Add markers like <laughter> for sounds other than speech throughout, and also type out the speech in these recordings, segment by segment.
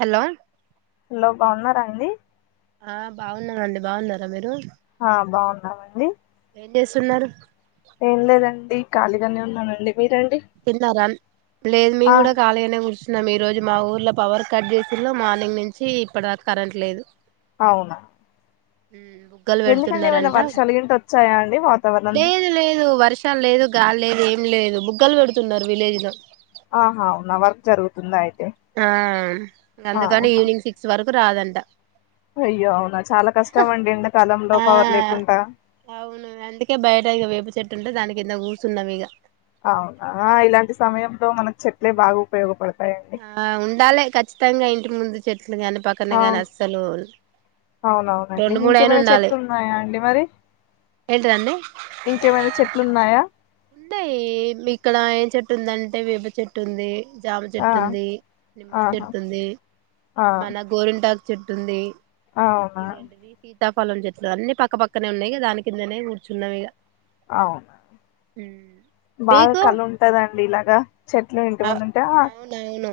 Hello లో బాగున్నారా అడి ఆ బాగున్నమండి బాగున్నారా మీరు ఆ బాగున్నావండి ఏం చేస్తున్నారు లేదండి ఖాళీగానే ఉన్నానండి మీరండి తిన్నార అన్ లేదు ఆ మేము కూడా ఖాళీగానే కుర్చ్ న్నాం ఈ రోజు మా ఊర్లో పవర్ కట్ చేసి మార్నింగ్ నుంచి ఇప్పటి దా కరెంట్ లేదు అవునా బుగ్గలు ఎందుకండి ఏమైనా పెడుతున్నారంట వర్షాలుగింట వచ్చాయా అండి వాతావరణ ర్షం లేదు గాలి లేదు ఏం లేదు బుగ్గల్ వెడ్ తున్నారు విలేజ్లో ఆహా అవునా వర్క్ జరుగుతుందా అయితే ఆ అందుకని ఆహా ఈవినింగ్ సిక్స్ వర్ కు రాదంట అయ్యో అవునా చాలా కష్టం అండి ఎండ కాలంలో ఆ పవర్ లేకుంటా అవును అందుకే బయట ఇక వేపు చెట్టు ఉంటే దాని కింద గూసున్నాం ఇగ అవునా ఇలాంటి సమయంలో మనకు చెట్లే బాగు ఉపయోగపడ్ ఆ ఉండాలె ఖచ్చితంగా ఇ టి ముందు చె ట్లు గానీ పక్కనే గానీ అవును అస్సలు అవునవునండి రెండు మూడు అయినా ఇంకేమైనా ఉండాలి చెట్లు ఉన్నాయా అండి మరి ఏంటిదండి ఇంకేమైనా చెట్లు ఉన్నాయా ఉండాయి ఇక్కడ ఏం చెట్టు ఉందంటే వేప చెట్టు ఉంది జామ ఆ చెట్టు ఉంది నిమ్మ ఆహా చెట్టు ఉంది ఆ మన గోరింటా చెట్టుంది అవునా సీతాఫలం చెట్లు అన్ని పక్క పక్కనే ఉన్నాయి దా కిందనే కూర్చున్నాం ఇగ అవునా హ్మ్ బాగా కలుంటదండీ ఇలా రా చెట్లు ఇంటి అ ముందు ఉంటే అవునవును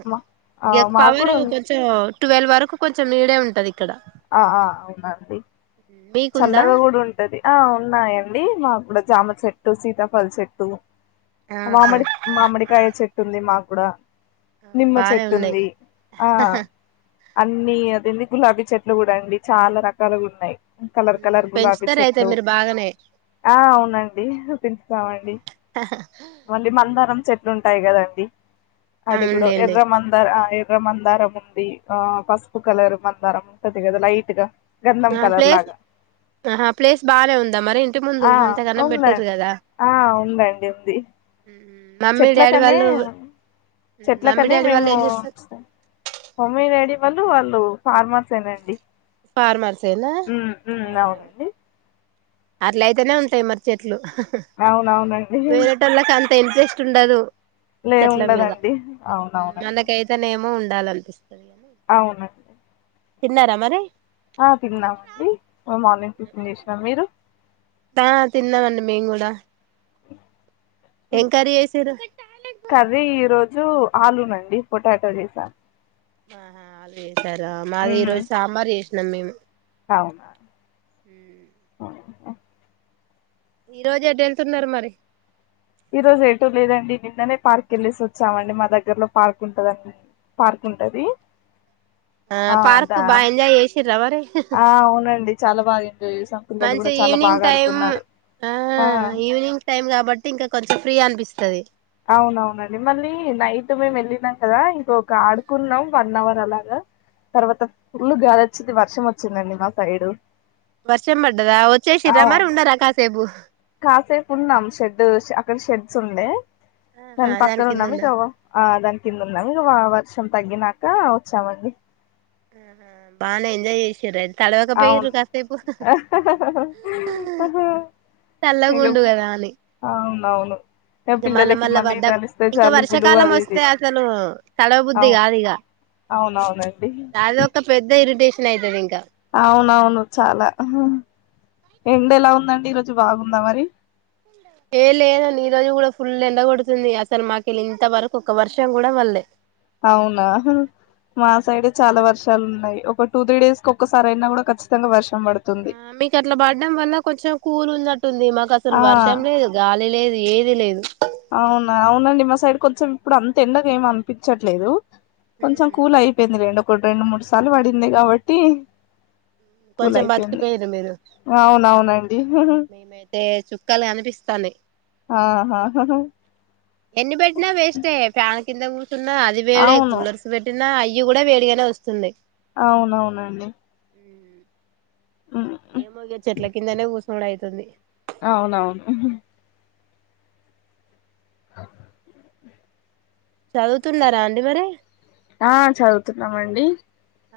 ఇగ ఆ మా గుడ పవర్ కొంచెం ట్వెల్వ్ వరకు కొంచెం నీడే ఉంటది ఇక్కడ ఆ ఆ అవునండి మీకుందా చల్లగా కుడా ఉంటది ఆ ఉన్నాయండి మాకు కూడా జామ చెట్టు సీతా పల్సెట్టు ఆహా మామిడి మామిడికాయ చెట్టు ఉంది మాకు కుడా నిమ్మ బానే ఉన్నాయి చెట్టుంది ఆ అన్ని అదేంది గులాబీ చెట్ చెట్లు గుడ అండి చాలా రకాలుగా ఉన్నాయి కలర్ కలర్ గులాబీ పెంచుతారు అయితే చెట్లు మీరు బాగానే ఆ అవునండి పెంచుతామండి మళ్ళీ మందారం చెట్లు ఉన్ ఉంటాయ్ కదండి అది కూడ అవునులేండి ఎర్ర మందార్ మందారం ఉంది ఆ పసుపు కలర్ మందారం ఉంటది కదా లైట్ గా గంధం ఆ కలర్ ప్లేస్ లాగా ఆహా ప్లేస్ బానే ఉందా మరి ఇంటి ముందు ఆ అంతగనం పెట్టిరు ఉందండి కదా మమ్మీ డాడీ చెట్లకని వాళ్ళు మమ్మీ చెట్లకని డాడీ వాళ్ళు మేము ఏం చేస్తారు ఉస్తాం మమ్మీ డాడీ వాళ్ళు వాళ్ళు ఫార్మర్స్ేనండి ఫార్మర్స్నా అవునండి అట్ల అయితేనే ఉంటాయి మరి చెట్లు అవునవునండి వేరటలా కంత తెలిపేస్ట్ ఉండదు లే చెట్ల మీద ఉండదండి అవునవునండి చాలనిపిస్తే అవునండి తిన్నారా మరి ఆ తిందామండి మార్నింగ్ టిఫిన్ చేసినాం మీరు తా తిన్నమండి మేం కూడా ఆ ఏం కర్రీ చేసిర్రు <inaudible> కది ఈ రోజు ఆలూనండి పొటాటా చేసా ఆహా అదే ారా మాది ఈరోజు సాంబార్ నమే అవును హ ఈ రోజు ఎటు వెళ్తున్నారు మరి ఈ రోజు ఏటో లేదండి నిన్ననే పార్క్ వెళ్ళసి వచ్చామండి మా దగ్గర్లో పార్క్ ఉంటదండి పార్క్ ఉంటది ఆ పార్క్ బాగా ఎంజాయ్ చేసి్రవరి ఆ అవునండి చాలా బాగా ఎంజాయ్ చేసాం పిల్లలు మంచి కూడా చాలా ఈవినింగ్ బాగా టైమ్ ఆడుకున్నారు ఆ ఈవినింగ్ టైమ్ కాబట్టి ఇంకా కొంచం ఫ్రీ అనిపిస్తుంది అవునవునండి మళ్ళీ నైట్ మేము వెళ్ళినాం కదా ఇంకొ ఆడుకున్నాం వన్ అవర్ అలాగా తర్వాత ఫుల్ గాలి వచ్చింది వర్షం వచ్చిందండి మా సైడ్ వర్షం పడ్డదా వచ్చేషిర మరి ఉండరా అకా సేపుు కాసేపు ఉన్నాం షెడ్ అక్కడ షెడ్స్ ఉంది ఆహా దాన్ని దాని పక్కన కింద ఉన్నా మీగవ ఆ దాని కింద ఉన్నాక వావ వర్షం తగ్గినక వచ్చామండి ఆహా బానే ఎంజాయ్ చేసర అయితే అవును తడవకపోయిర్రు కాసేపు <unintelligible> చల్లగుండు అవును అవును ఇంక మళ్ళా మళ్ళా పడ్డ ప ఇంకా జలుబులు వర్షాకాలం అది ఇది వస్తే అసలు.. తడవ బుద్ధి అవును కాదు ఇక.. అవునవునండి అద ఒక పెద్ద ఇరిటేషన్ నైయితది ఇంకా అవునవును చాలా ఎండ ఎలా ఉందండి ఈరోజు బాగుందా మరి ఏ లేదని ఈ రోజు కూడా ఫుల్ ఎండగొడుతుంది అసలు మాకుళ్ళి ఇంత వరకు ఒక వర్షం కూడా పడలే అవునా మా సైడ చాలా వర్షాలు ఉన్నాయి ఒక టూ త్రీ డేస్ ఒక్కసారి అయినా కూడా ఖచ్చితంగా వర్ష ఆ మీకుట్లా పడడం వల్ల కొంచెం కూల్ ఉన్న ఉంటుంది ఆ మాకసలు వర్షం లేదు గాలి లేదు ఏది లేదు అవునా అవునండి మా సైడ్ కొంచం ఇప్పుడు అంత ఎండగా ఏం అనిపిచ్చట్లేదు కొంచెం కూల్ అయిపోయింది లేండి ఒకటి రెండు మూడు సార్లు పడింది కాబట్టి కూల్ కొంచెం అయిపోయింది బతికిపోయిర్రు మీరు అవునవునండి మేమైతే చుక్కలు కనిపిస్తాంది ఆహా ఎన్ని పెట్టినా వేస్టే ఫ్యా కిందగు తున్నా అది వేడై అవును కూలర్స్ పెట్టినా అయి ఇవి కూడా వేడిగానే వస్తున్నాయి అవునవునండి ఉమ్, ఏమో ఇగ చెట్ల కిందనే కూసునుడు ఐతుంది అవునవును చదువుతున్నారా అండి మరి ఆ చదువుతున్నామండి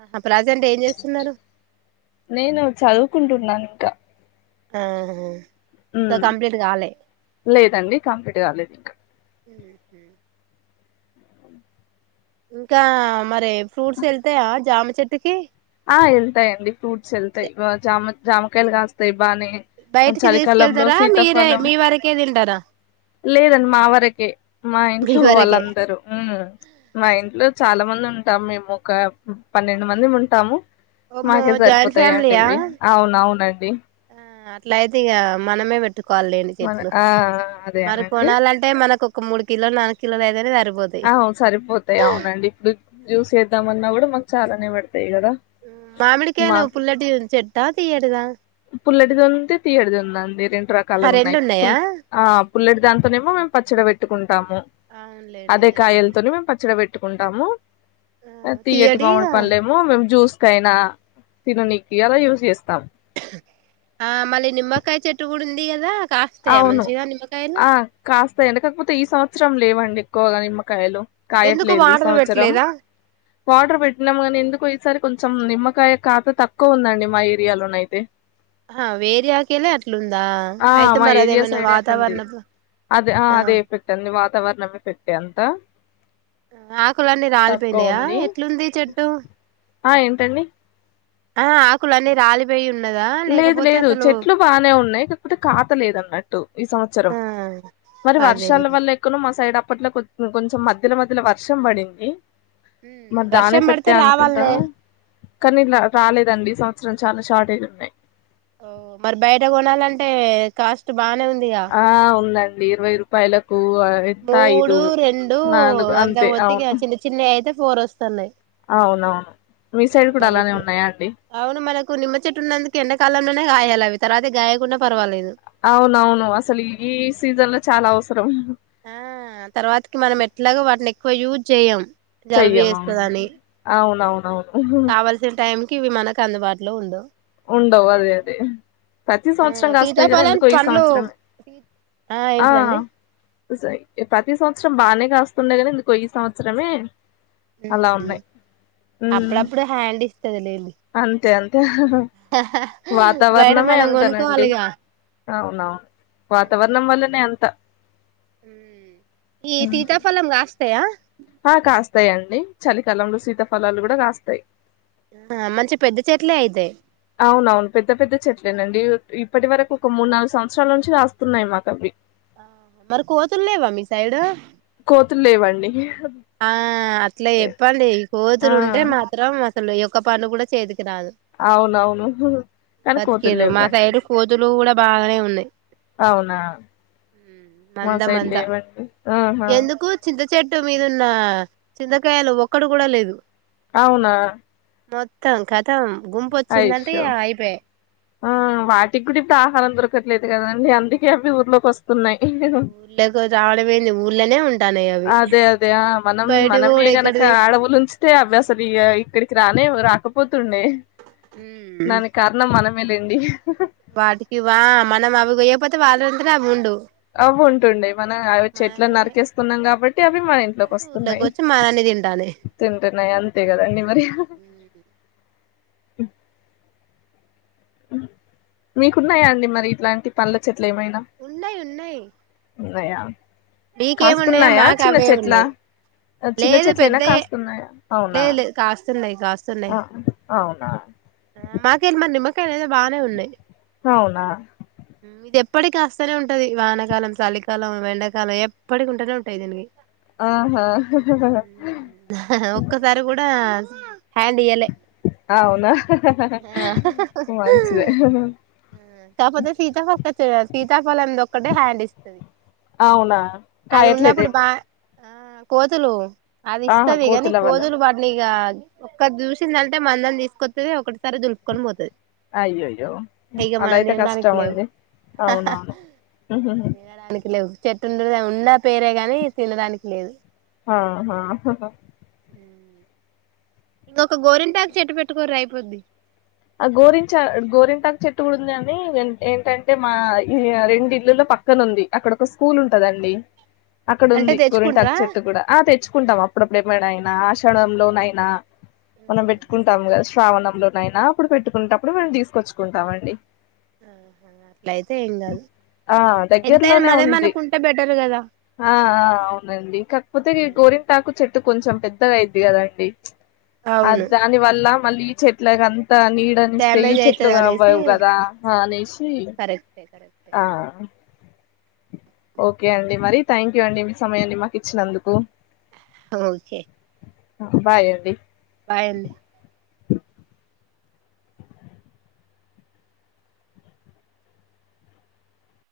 ఆహా ప్రజెంట్ ఏం చేస్తున్నారు నేను చదువుకుంటున్నాను <unintelligible> మ్ కంప్లీట్ కాలే లేదండి కంప్లీట్ కాలేదింకా మ్ హు ఇంకా మరి ఫ్రూట్స్ ఎళ్తాయా జామి చెట్టు కి ఆ ఎళ్తాయండి ఫ్రూట్స్ ఎళ్తాయి జామ జామకాయలు కాస్తాయి బానే ఆ, బయటికి చలికాలంలో తీసుకెళ్తారా మీరే సీతాఫలం మీ వరకే తింటారా లేదండి మా వరకే మా మీ ఇంట్లో వరకే వాళ్ళందరూ మ్ మా ఇంట్లో చాలా మంది ఉంటాము మేమొక పన్నెండు మందిముంటాము ఓమో మాకే జాయింట్ సరిపోతాయండి ఫ్యామిలీయా ఇవి అవునవునండి అట్లయితే ఇగ మనమే పెట్ ట్టుకోవాలిండి మన చెట్లు ఆ అదే మరి అనండి కొనాలంటే మనకు ఒక మూడు కిలో నాలుగు కిలోలయితేనే సరిపో ఔ సరిపోతయ్ అవునండి ఇప్పుడు చూసే ఇద్దామన్నా కూడా మాకు చాలానే పడి మామిడికాయలవి పుల్లటి చెట్టా తీయటిదా పుల్లడిది ఉంది తీయటిది ఉందండి రెండు ఆహా రెండు రకాలుగున్నాయి ఉన్నాయా ఆ పుల్లటి దాంతోనేమో పచ్చడి పెట్టుకుం టాము అవునులేండి అదే ఆ కాయలతోని మేము పచ్చడి పెట్ ట్టుకుంటాము ఆ తీయటి మాముడి తీయటిగా పల్లేమో మేము జ్యూస్ కైనా తిననీకి అలా యూజ్ చేస్తాం ఆ మళ్ళీ నిమ్మకాయ చెట్టు కూడా ఉంది కదా కాస్తాయా అవును మంచిగా నిమ్మకాయలు ఆ కాస్తాయండి కాకపోతే ఈ సంవత్సరం లేవండి కోగా నిమ్మకాయలు ఎందుకు కాయట్లేదు ఈ వాటర్ సంవత్సరం పెట్టలేదా వాటర్ పెట్టినాము గానీ ఎందుకో సరే కొంచెం నిమ్మకాయ ఖాతా తక్కువ ఉందండి మా ఏరియాలోన అయితే ఆ వేరే ఆకేలే అట్లుందా ఆ అయితే మా మరి ఏరియా అదేమైనా సైడ్ ఎ అటుంది వాతావరణ అద ఆ అదే ఎఫెక్ట్ అంది వాతావరణం ఎఫెక్ట్ ఎంత ఆకులన్నీ రాలిపోయినాయా ఎట్లుంది చెట్టు ఆ ఏంటండి ఆ ఆకులన్నీ రాలిపోయి ఉన్ లేదు లేదు చెట్లు బానే ఉన్నాయి కాకపోతే ఖాత లేదు అన్నట్టు ఈ సంవత్సరం ఆ మరి అదేలే వర్షాల వల్ల ఎక్కనో మా సైడ్ అప్పట్లో కొ కొంచెం మధ్యలో మధ్యలో వర్షం పడింది ఉమ్, మరి దాని వర్షం పడితే ఎఫెక్టె అనుకుంటా రావాలనే కానీలా రాలేదండి సం సంవత్సరం చాలా షార్ట్ ఏజ్ ఉన్నాయ్ ఓ మరి బయట కొనాలంటే కాస్ట్ బానే ఉందిగా ఆ ఉందండి ఇరవై రూపాయల మూడు రెండూ నాలుగు అంత అంతే అవును పోతిక చిన్న చిన్న యయితే ఫోర్ వస్తన్నాయ్ అవునవును మీ సైడ్ కూడా అలానే ఇప్పుడు ఉన్నాయా అండి అవును మనకు నిమ్మ చెట్టు ఉన్నందుకు ఎండాకాలంలోనే గాయాల అవి తర్వాత గాయకున్న పర్వాలేదు అవునవును అసలు ఈ సీజన్ లో చాలా అవసరం ఆ తర్వాతకి మనం ఎట్లాగ వాటిని ఎక్కువ యూజ్ చేయ్యం చెయ్యం అవునండి అవును అవును అవును కావల్సిన టైం కి ఇవి మనకు అందుబాటులో ఉండవు ఉండవు అదే అదే ప్రతి సంవత్సరం ఆ కాస్తాయి కానీ సీతాఫలం ఎందుకో ఈ పండ్లు సంవత్సరమే ఆ ప్రతి సంవత్సరం బాగానే కాస్తుండే కదా ఇందుకో ఈ సంవత్సరమే అలా ఉన్నాయి అప్పుడప్పుడు హ్యాండ్ ఇస్తది లేండి అంతే అంతే బయట వాతావరణమే మనం అంతనండి కొనుక్కోవాలిగా అవును అవును వాతావరణం వల్లనే అంత ఉమ్ ఆ కాస్తాయంండి చలికాలంలో శీతాఫలాలు కూడా కాస్తాయ్ ఆ మంచి పెద్ద చెట్లే అయితే అవున అవును పెద్ద పెద్ద చెట్లేనండి ఇప్పటి వరకు ఒక మూడు నాలుగు సంవత్సరాల నుంచి కాస్తున్నయ్. మాకు అవి ఆ మరి కోతుల్లేవా మీ సైడ్ కోతులు లేవండి ఆ అట్ల లేదు. చెప్పండి ఆ కోతులుంటె మాత్రం ళ్ళు ఒక్క పని కూడ చేయదు రాదు అవునవును కానీ కోతులు బతికిర్రు మా లేవ్వండి సైడు కోతులు కూడా బాగానే ఉన్నాయి అవునా మా మంద సైడ్ మంద లేవండి ఆహా ఎందుకు చింత చెట్టు మీద్ దున్న చింతకాయలు ఒక్కడు కూడా లేదు అవునా మొత్తం క త్తం గుంపు వచ్చిందంటే అయ్యో ఇగ అయిపే ఆ వాటికి కూడా ఇప్పుడు ఆహారం దొరకట్లేదు కదండి అందుకే అవి ఊర్లోకి వస్తున్నాయి. ఊళ్ళకు రావడంమేంది ఊళ్ళనే ఉం అదే అదే ఆ మనం మనమే కూడా గనక ఎక్కడిది ఆడవులు ఉంచితే అవ్వే అసలు ఇ ఇక్కడికి రానే రా కపోత్ తుండే ఉమ్ దానికి కారణం మనం లండి హ ఆ వాటికి వా మనం అవి కొయ్యకపోతే వాళ్ళంతనే అవి ఉండు. అవుంటుండే మనం వి చెట్లా నరికేస్తున్నాం కాబ టి అవి మన ఇంట్లోకి అవి ఊర్లోకి వస్తున్నాయి వచ్చి మననే తింటాన్నాయి తింటున్నాయి అంతే కదండి మరి హ మీకు ఉన్నాయా అండి మరి ఇట్లాంటి పండ్ల చెట్ ట్లు ఏమైనా ఉన్నాయి ఉన్నాయి ఉన్నాయా మీకేమున్నాయో కాస్తున్నాయా మాకు చిన్న అవే చెట్ల ఉన్నాయి చిన్న లేదు చెట్లెనా పెద్దయే కాస్తున్నాయా అవునా లేదు లేదు కాస్తున్నాయ్ ఆ కాస్తున్నాయ్ అవునా మాకెళ మరి నిమ్మ కదు ఏదో బానె ఉన్నాయి. అవునా ఇది ఎప్పటికి కాస్తనె ఉంటది వానకాలం సలికాలం ఎండాకాలం ఎప్పటికి ఉంటనె ఉంటయి దీనికి ఆహా కూడ హ్యాండ్ ఈయలె అవునా మంచిదే కాకపోతె సీతాఫక్కచే సీతాఫలంది ఒక్కటె హ్యాండ్ ఇస్తది అవునా అది ఉన్నప్పుడు బా కాయట్లేదేమో ఆ కోతులు అది ఆహా ఇస్తదిగని కోతుల వల్లన కోతులు పడ్నీగ ఒక్కటి చూసిందంటె మందని తీసుకొత్తది ఒకటెసారి దులుపుకొని పోతది. అయ్యోయ్యో ఇగ అలా మనం అయితె తినడానికి కష్టం లేవు అండి అవునవును చెట్టుండ ఉన్నా పేరె గాని తినడానికి లేదు ఆహ ఇంకొక గోరిన్ టాక్ చెట్టు పెట్టుకోర్రి అయిపోద్ది. ఆ గోరించ గోరింటాకు చెట్టు కూడ ఉంది అని ఏంటి ఏంటంటే మా ఈ రెండు ఇల్లుల్లో పక్కన ఉంది అక్కడ ఒక స్కూల్ ఉంటదండి. అక్కడ అంటే ఉంది గురింటక్ తెచ్చుకుంట్రా చెట్టు కూడ ఆ తెచ్చుకుంటాం అప్పుడప్పుడే మడయినా ఆషడంలోనైనా మనం పెట్టుకుంటాం కద్ చె శ్రావణంలోనైనా ప్పుడు పెట్టుకునేటప్పుడు మనం తీసుకొచ్చుకుంటామ్ అండి ఆహా అట్లయితే ఏం కాదు ఆ ఎంతైనా దగ్గరలోనే మనది ఉంది మనకు ఉంటే బెటర్ కదా ఆ ఆ అవునండి కాకపోతె ఈ గోరింటాకు చెట్ టె కొంచెం పెద్దగ అయిద్ది కదండి అది అవును దాని వల్ల మళ్ళీ ఈ చెట్లకన్ని త నీడని ఇస్తే ఈ డ్యామేజ్ చెట్లు అయితది అనేసి కనపడవు కదా అనేసి కరెక్టే కరెక్టే ఆ ఓకె అండి మరి థ్యాంక్ యు అండి మీ సమయాన్ని మాకు ఇచ్చినందుకు ఓకె బాయ్ అండి బాయ్ అండి